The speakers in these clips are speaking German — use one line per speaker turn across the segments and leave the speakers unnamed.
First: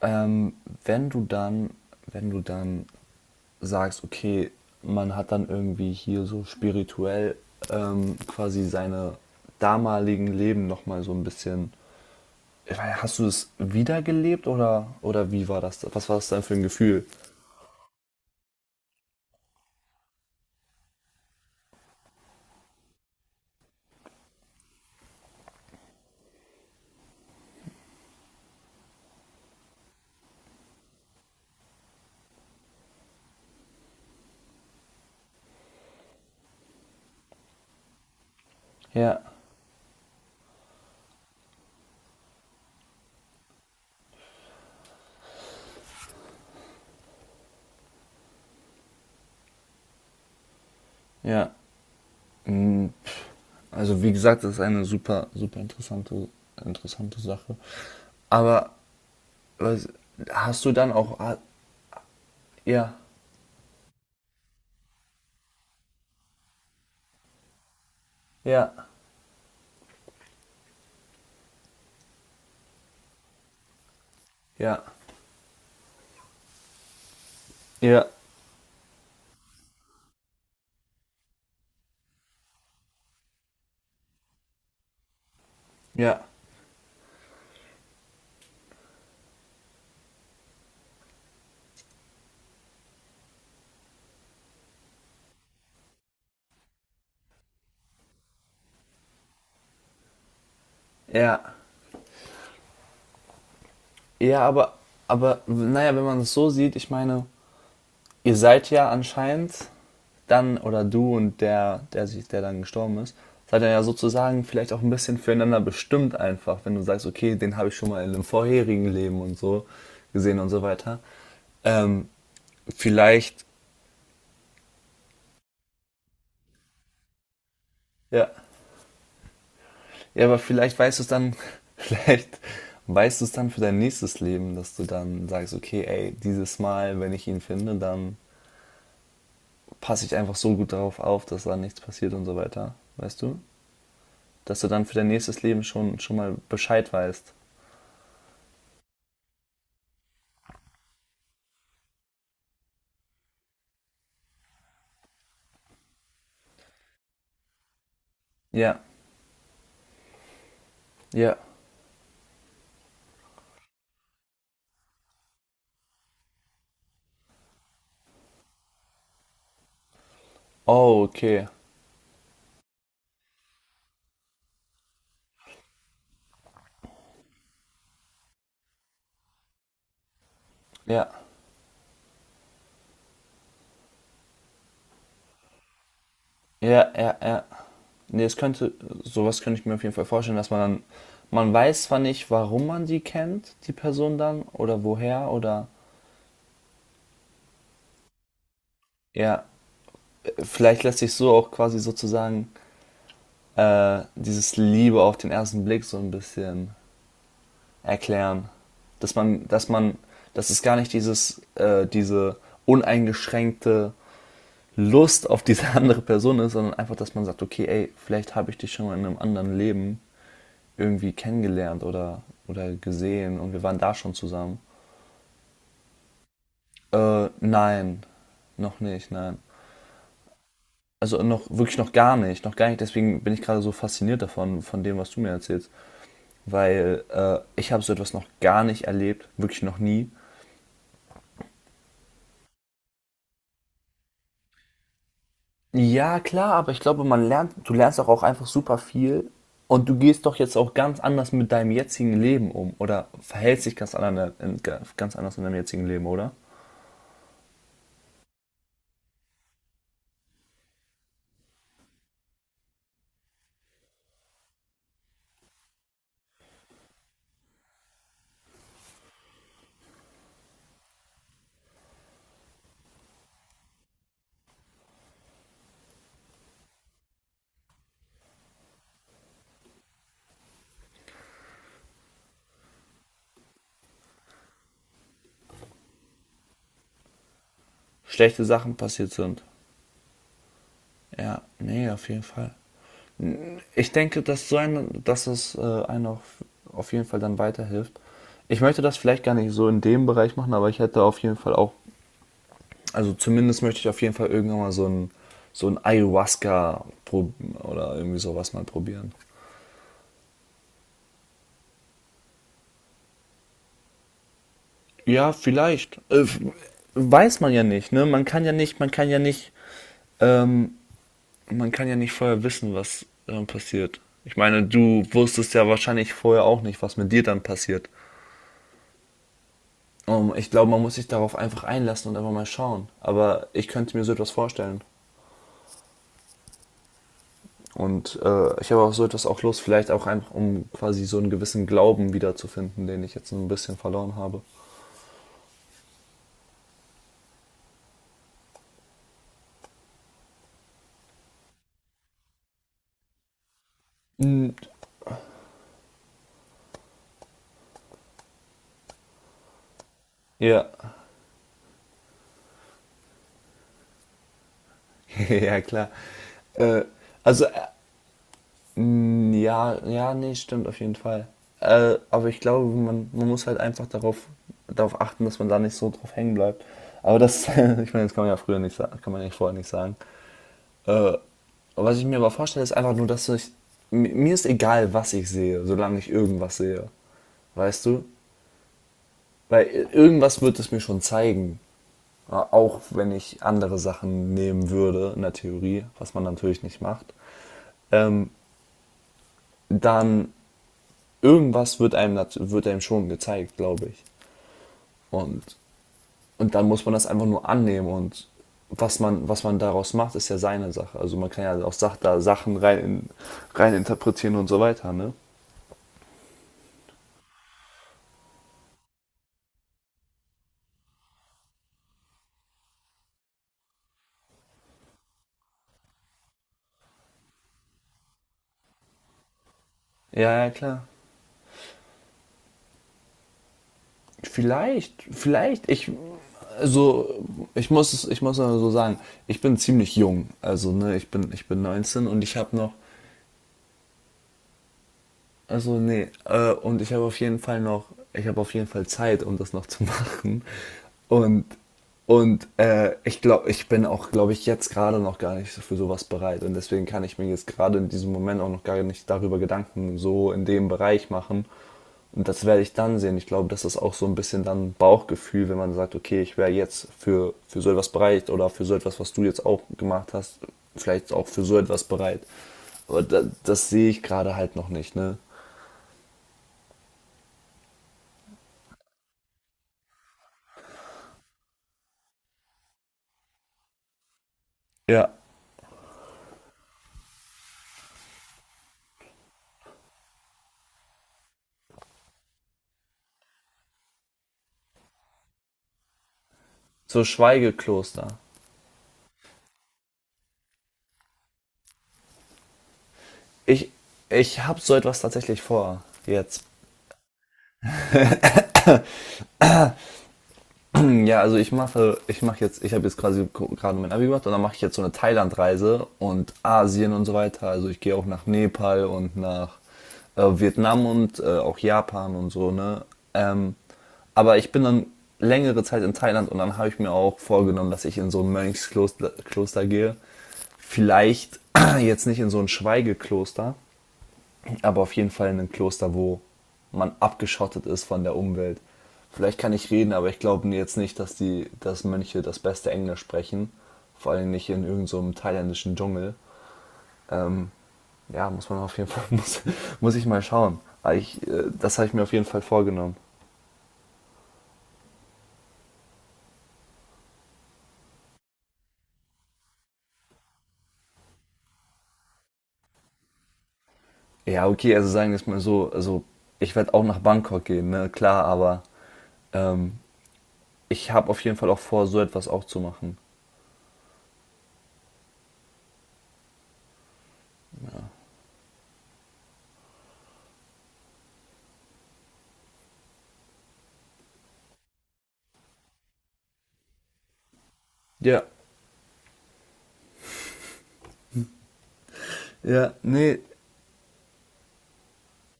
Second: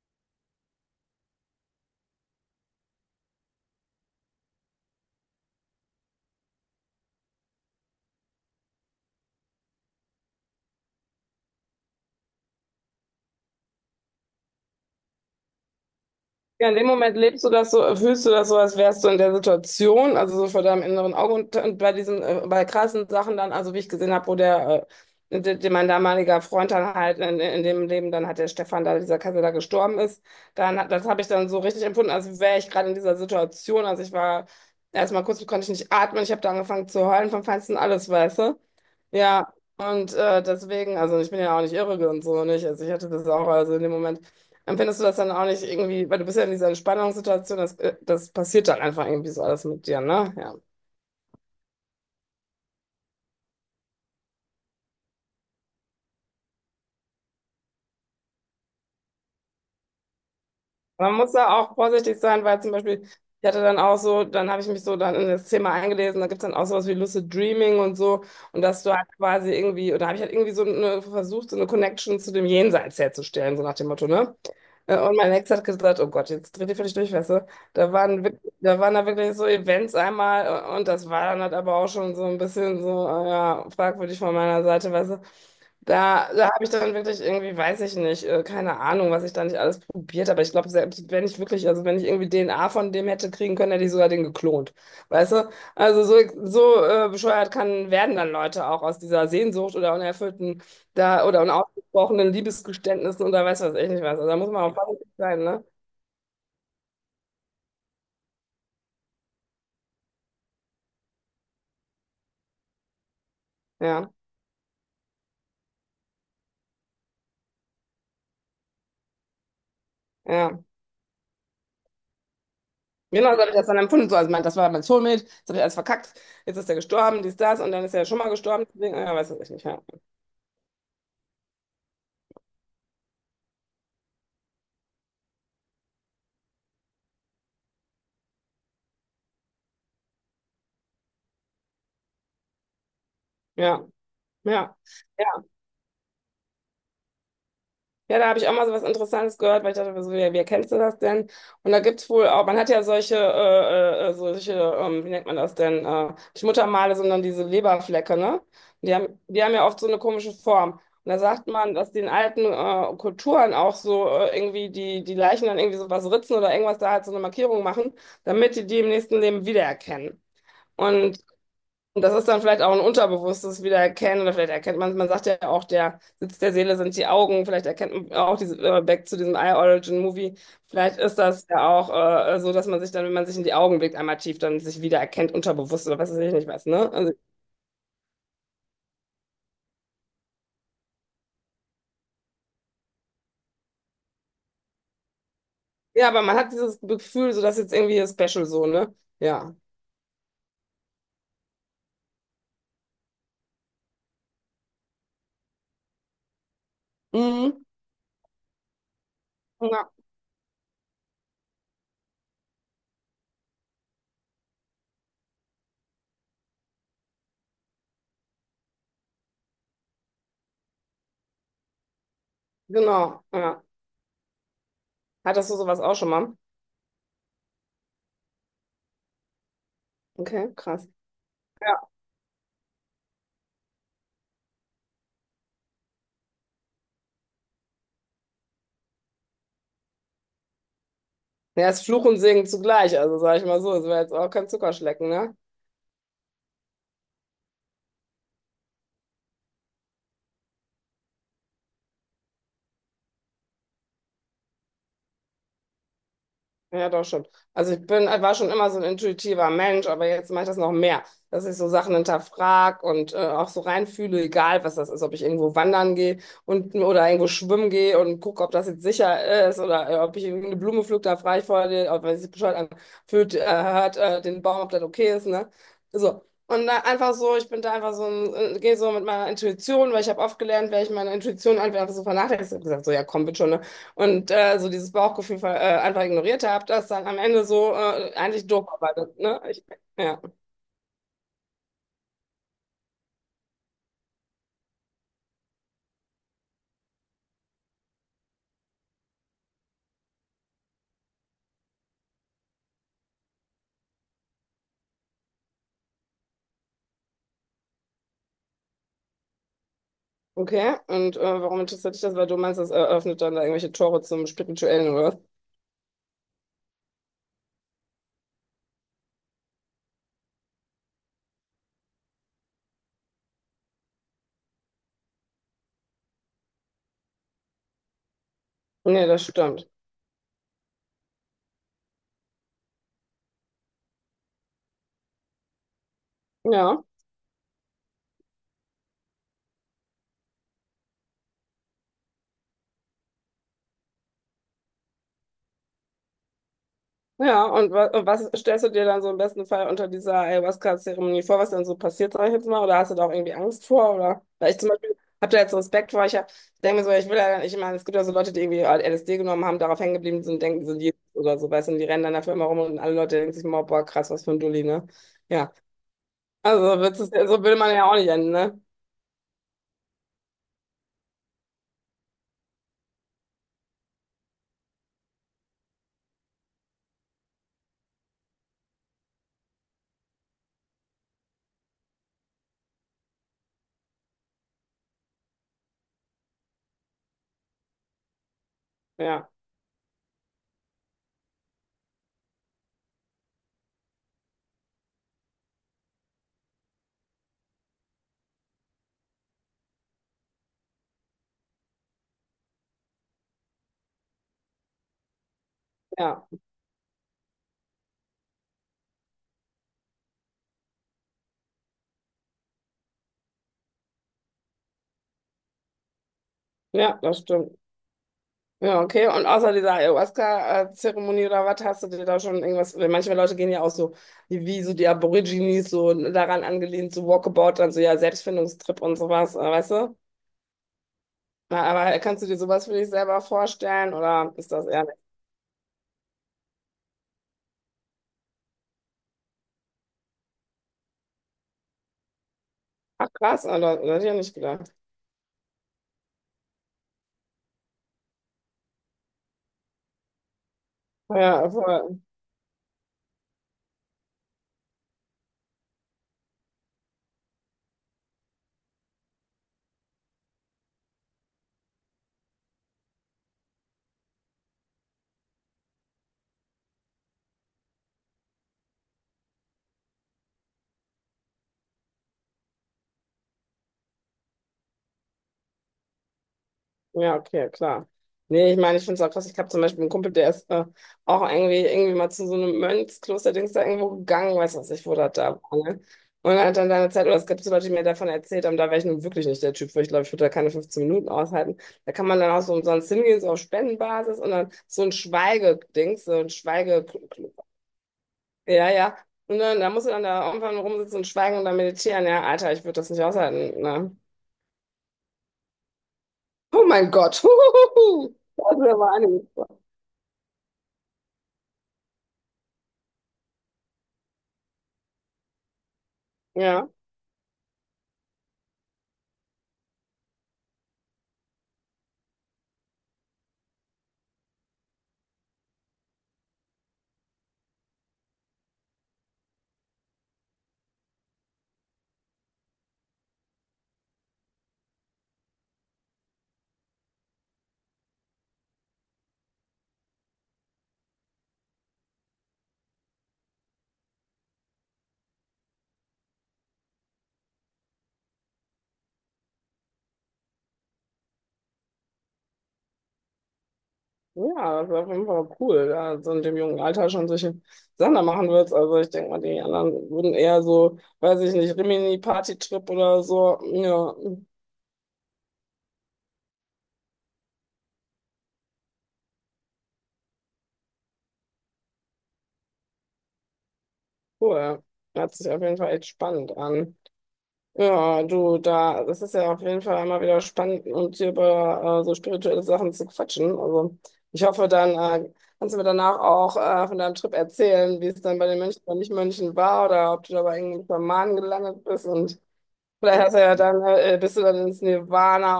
Ähm, wenn du dann, wenn du dann sagst, okay, man hat dann irgendwie hier so spirituell quasi seine damaligen Leben nochmal so ein bisschen. Ich weiß, hast du es wiedergelebt oder wie war das? Was war das dann für ein
Ja, in dem
Gefühl?
Moment lebst du das so, fühlst du das so, als wärst du in der Situation, also so vor deinem inneren Auge und bei bei krassen Sachen dann, also wie ich gesehen habe, wo mein damaliger Freund dann halt in dem Leben, dann hat der Stefan da, dieser Kassel da gestorben ist, das habe ich dann so richtig empfunden, als wäre ich gerade in dieser Situation, also ich war erstmal kurz, konnte ich nicht atmen, ich habe da angefangen zu heulen vom Feinsten alles, weißt du?
Ja,
Ja, und deswegen, also ich bin ja auch nicht irre und so nicht. Also ich hatte das auch, also in dem Moment empfindest du das dann auch nicht irgendwie, weil du bist ja in dieser Entspannungssituation, das passiert dann einfach irgendwie so alles mit dir, ne? Ja.
ja. Mm. Also wie gesagt, das ist eine super, super interessante Sache. Aber was, hast du dann
Man
auch...
muss da auch vorsichtig sein, weil zum
ja,
Beispiel, ich hatte dann auch so, dann habe ich mich so dann in das Thema eingelesen, da gibt es dann auch sowas wie Lucid Dreaming und so, und
ja,
dass du halt quasi irgendwie, oder habe ich halt irgendwie so eine, versucht, so eine Connection zu dem Jenseits herzustellen, so nach dem Motto, ne?
ja,
Und mein Ex hat gesagt, oh Gott, jetzt dreht ihr völlig durch, weißt du?
ja,
Da waren da wirklich so Events einmal und das war dann halt aber auch schon so ein bisschen so, ja, fragwürdig von meiner Seite, weißt du?
ja.
Da habe ich dann wirklich irgendwie, weiß ich nicht, keine Ahnung, was ich da nicht alles probiert habe. Ich glaube, selbst wenn ich wirklich, also wenn ich irgendwie DNA von dem hätte kriegen können, hätte ich sogar den geklont. Weißt du? Also so, so bescheuert kann, werden dann Leute auch aus dieser Sehnsucht oder unerfüllten da oder
Ja.
unausgesprochenen Liebesgeständnissen oder weiß was ich nicht was. Also da
Ja,
muss man
aber,
auch vorsichtig
aber
sein, ne?
naja, wenn man es so sieht, ich meine, ihr seid ja anscheinend dann, oder du und der dann gestorben ist, seid ihr ja
Ja,
sozusagen vielleicht auch ein bisschen füreinander bestimmt einfach, wenn du sagst, okay, den habe ich schon mal in einem vorherigen Leben und so gesehen und so
ja.
weiter. Ähm,
Genau so
vielleicht,
habe ich das dann empfunden. So, also mein, das war mein Soulmate, jetzt habe ich alles verkackt, jetzt ist er gestorben, dies, das, und dann ist er schon
ja,
mal gestorben. Deswegen, ja, weiß was ich nicht. Ja.
ja, aber vielleicht weißt du es dann, vielleicht weißt du es dann für dein nächstes Leben, dass du dann sagst, okay, ey, dieses Mal, wenn ich ihn finde, dann passe ich einfach so gut darauf auf, dass da nichts passiert und so weiter. Weißt du?
Ja.
Dass du
Ja.
dann für dein nächstes Leben schon mal Bescheid weißt.
Ja, da habe ich auch mal so was Interessantes gehört, weil ich dachte, so, wer kennst du das denn? Und da gibt's wohl auch, man hat ja solche, solche, wie nennt man das denn? Nicht Muttermale, sondern diese Leberflecke, ne?
Ja,
Die haben ja oft so eine komische Form. Und da
ja.
sagt man, dass die in alten Kulturen auch so irgendwie die Leichen dann irgendwie so was ritzen oder irgendwas da halt so eine Markierung machen, damit die die im nächsten Leben wiedererkennen.
Oh,
Und
okay.
und das ist dann vielleicht auch ein unterbewusstes Wiedererkennen oder vielleicht erkennt man, man sagt ja auch, der Sitz der Seele sind die Augen, vielleicht erkennt man auch diese, back zu diesem Eye-Origin-Movie, vielleicht
Ja,
ist das ja auch so, dass man sich dann, wenn man sich in die Augen blickt, einmal tief dann sich wiedererkennt, unterbewusst oder was weiß ich nicht was,
ja,
ne? Also,
ja, ja. Nee, es könnte, sowas könnte ich mir auf jeden Fall vorstellen, dass man dann, man weiß zwar nicht, warum man die kennt, die Person dann, oder woher, oder,
ja, aber man hat dieses Gefühl, so dass jetzt irgendwie special so, ne?
ja,
Ja.
vielleicht lässt sich so auch quasi sozusagen dieses Liebe auf den ersten Blick so ein bisschen
Mhm.
erklären. Dass man, dass
Ja,
man, dass es gar nicht diese uneingeschränkte Lust auf diese andere Person ist, sondern einfach, dass man sagt, okay, ey, vielleicht habe ich dich schon mal in einem anderen Leben irgendwie kennengelernt oder
genau,
gesehen und wir
ja.
waren da schon zusammen.
Hattest du sowas auch schon mal?
Nein, noch nicht, nein.
Okay, krass.
Also noch wirklich
Ja,
noch gar nicht. Deswegen bin ich gerade so fasziniert davon, von dem, was du mir erzählst, weil ich habe so etwas noch gar nicht erlebt, wirklich noch nie.
ja, ist Fluch und Segen zugleich, also sag ich mal so, es war jetzt auch kein Zuckerschlecken, ne?
Ja, klar, aber ich glaube, man lernt, du lernst doch auch einfach super viel und du gehst doch jetzt auch ganz anders mit deinem jetzigen Leben um oder verhältst dich ganz anders in deinem jetzigen Leben, oder?
Ja, doch schon. Also ich bin, war schon immer so ein intuitiver Mensch, aber jetzt mache ich das noch mehr, dass ich so Sachen hinterfrag und auch so reinfühle, egal was das ist, ob ich irgendwo wandern gehe und oder irgendwo schwimmen gehe und gucke, ob das jetzt sicher ist oder ob ich irgendeine Blume pflück, da frage ich vorher, den, ob wenn sich bescheuert anfühlt, hört den Baum, ob das okay ist, ne? So. Und da einfach so, ich bin da einfach so, gehe so mit meiner Intuition, weil ich habe oft gelernt, wenn ich meine Intuition einfach so vernachlässige, ich hab gesagt, so ja komm, bitte schon, ne? Und so dieses Bauchgefühl einfach ignoriert habe, das dann am Ende so
Schlechte
eigentlich doof
Sachen passiert
arbeitet. Ne?
sind.
Ich, ja,
Ja, nee, auf jeden Fall. Ich denke, dass so ein, dass es einem auf jeden Fall dann weiterhilft. Ich möchte das vielleicht gar nicht so in dem Bereich machen, aber ich hätte auf jeden Fall auch, also zumindest möchte ich auf jeden Fall irgendwann mal so ein oder irgendwie sowas mal probieren.
okay. Und warum interessiert dich das? Weil du meinst, das eröffnet dann da irgendwelche Tore zum Spirituellen oder was?
Ja, vielleicht. Weiß man ja nicht, ne? Man kann ja nicht, man kann ja nicht, ähm, man kann ja nicht vorher wissen, was passiert. Ich meine, du wusstest ja wahrscheinlich vorher auch nicht, was mit dir dann passiert.
Nee, das stimmt.
Ich glaube, man muss sich darauf einfach einlassen und einfach mal schauen. Aber ich könnte mir so etwas vorstellen.
Ja.
Und ich habe auch so etwas auch Lust, vielleicht auch einfach, um quasi so einen gewissen Glauben wiederzufinden, den ich jetzt so ein bisschen verloren habe.
Ja, und wa und was stellst du dir dann so im besten Fall unter dieser Ayahuasca-Zeremonie vor, was dann so passiert, sag ich jetzt mal, oder hast du da auch irgendwie Angst vor, oder? Weil
Mm.
ich zum Beispiel habe da jetzt so Respekt vor, ich hab, denke mir so, ich will ja, ich meine, es gibt ja so Leute, die irgendwie LSD genommen haben, darauf hängen geblieben sind und denken, die
Ja,
sind Jesus oder so, weißt du, und die rennen dann dafür immer rum und alle Leute denken sich immer, boah, krass, was für ein Dulli, ne? Ja,
ja klar.
also so
Äh,
wird's, so
also
will man ja auch nicht enden, ne?
mm. Ja, ja, nee, stimmt auf jeden Fall. Aber ich glaube, man muss halt einfach darauf achten, dass man da nicht so drauf hängen bleibt. Aber das, ich meine, das kann man ja früher nicht sagen, kann man ja vorher nicht sagen. Äh, was ich mir aber vorstelle, ist einfach nur, mir ist egal, was ich sehe, solange ich irgendwas sehe. Weißt du?
Ja,
Weil irgendwas wird es mir schon zeigen. Auch wenn ich andere Sachen nehmen würde, in der Theorie, was man natürlich nicht macht. Ähm, dann irgendwas wird einem, wird einem schon gezeigt, glaube ich. Und,
ja,
und dann muss man das einfach nur annehmen und was man daraus macht, ist ja seine Sache. Also man kann ja auch Sachen rein interpretieren und so weiter, ne?
ja, das stimmt. Ja, okay. Und außer dieser Ayahuasca-Zeremonie oder was, hast du dir da schon irgendwas? Weil manche Leute gehen ja auch so, wie so die Aborigines, so daran angelehnt, so Walkabout, dann so ja, Selbstfindungstrip und sowas, weißt du?
Ja, ja, klar.
Na, aber kannst du dir sowas für dich selber vorstellen oder ist das eher nicht?
Vielleicht, vielleicht, ich, also, ich muss es, ich muss mal so sagen, ich bin ziemlich jung. Also, ne, ich bin 19 und ich habe noch.
Ach, krass, oder hätte ich ja nicht gedacht.
Also nee, und ich habe auf jeden Fall noch, ich habe auf jeden Fall Zeit, um das noch zu machen. Und
Ja, voll.
und ich glaube, ich bin auch, glaube ich, jetzt gerade noch gar nicht so für sowas bereit. Und deswegen kann ich mir jetzt gerade in diesem Moment auch noch gar nicht darüber Gedanken so in dem Bereich machen. Und das werde ich dann sehen. Ich glaube, das ist auch so ein bisschen dann Bauchgefühl, wenn man sagt, okay, ich wäre jetzt für so etwas bereit oder für so etwas, was du jetzt auch gemacht hast, vielleicht auch für so etwas bereit. Aber das, das sehe ich gerade halt noch nicht, ne?
Ja, okay, ja, klar. Nee, ich meine, ich finde es auch krass. Ich habe zum Beispiel einen Kumpel, der ist auch irgendwie mal zu so einem Mönchskloster-Dings da irgendwo gegangen, weiß was ich, wo
Ja,
das da war. Ne? Und er hat dann da eine Zeit, oder es gibt so Leute, die mir davon erzählt haben, da wäre ich nun wirklich nicht der Typ für. Ich glaube, ich würde da keine 15 Minuten aushalten. Da kann man dann auch so umsonst hingehen, so auf Spendenbasis und dann so ein Schweigedings, so ein Schweige.
so Schweigekloster.
Ja, ja. Und dann, da musst du dann da irgendwann rumsitzen und schweigen und dann meditieren. Ja, Alter, ich würde das nicht aushalten.
Ich,
Ne?
ich habe so etwas tatsächlich vor jetzt.
Oh mein Gott. Das ist aber einiges.
Ja, also ich mache jetzt, ich habe jetzt quasi gerade mein Abi gemacht und dann mache ich jetzt so eine Thailandreise und
Ja.
Asien und so weiter. Also ich gehe auch nach Nepal und nach Vietnam und auch Japan und so, ne? Ähm, aber ich bin dann längere Zeit in Thailand und dann habe ich mir auch vorgenommen, dass ich in so ein Mönchskloster Kloster gehe. Vielleicht jetzt nicht in so ein Schweigekloster, aber auf jeden Fall in einem Kloster, wo man abgeschottet ist von der Umwelt. Vielleicht kann ich reden, aber ich glaube jetzt nicht, dass Mönche das beste Englisch sprechen. Vor allem nicht in irgendeinem so thailändischen Dschungel. Ähm, ja, muss man auf jeden Fall, muss ich mal schauen. Ich, das habe ich mir auf jeden Fall vorgenommen.
Ja, das ist auf jeden Fall cool, da so in dem jungen Alter schon solche Sachen da machen würdest. Also ich denke mal, die anderen würden eher so, weiß ich nicht, Rimini-Party-Trip oder so. Ja,
Ja, okay, also sagen wir es mal so, also ich werde auch nach Bangkok gehen, ne? Klar, aber ähm, ich habe auf jeden Fall auch vor, so etwas auch zu machen.
cool. Hört sich auf jeden Fall echt spannend an. Ja, du, da, das ist ja auf jeden Fall immer wieder spannend, und dir über so spirituelle Sachen zu quatschen. Also ich hoffe, dann äh, kannst du mir danach auch von deinem Trip erzählen, wie es dann
Ja.
bei den Mönchen oder Nicht-Mönchen war oder ob du da bei irgendeinem Schamanen gelandet bist und
Ja,
vielleicht hast du
nee,
ja dann, bist du dann ins Nirvana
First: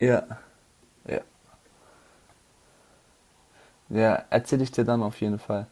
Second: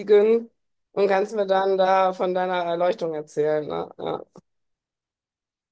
ja.
und
Ja.
kannst mir dann da von deiner Erleuchtung erzählen, ne?
Ja,
Ja.
erzähle ich dir dann auf jeden Fall.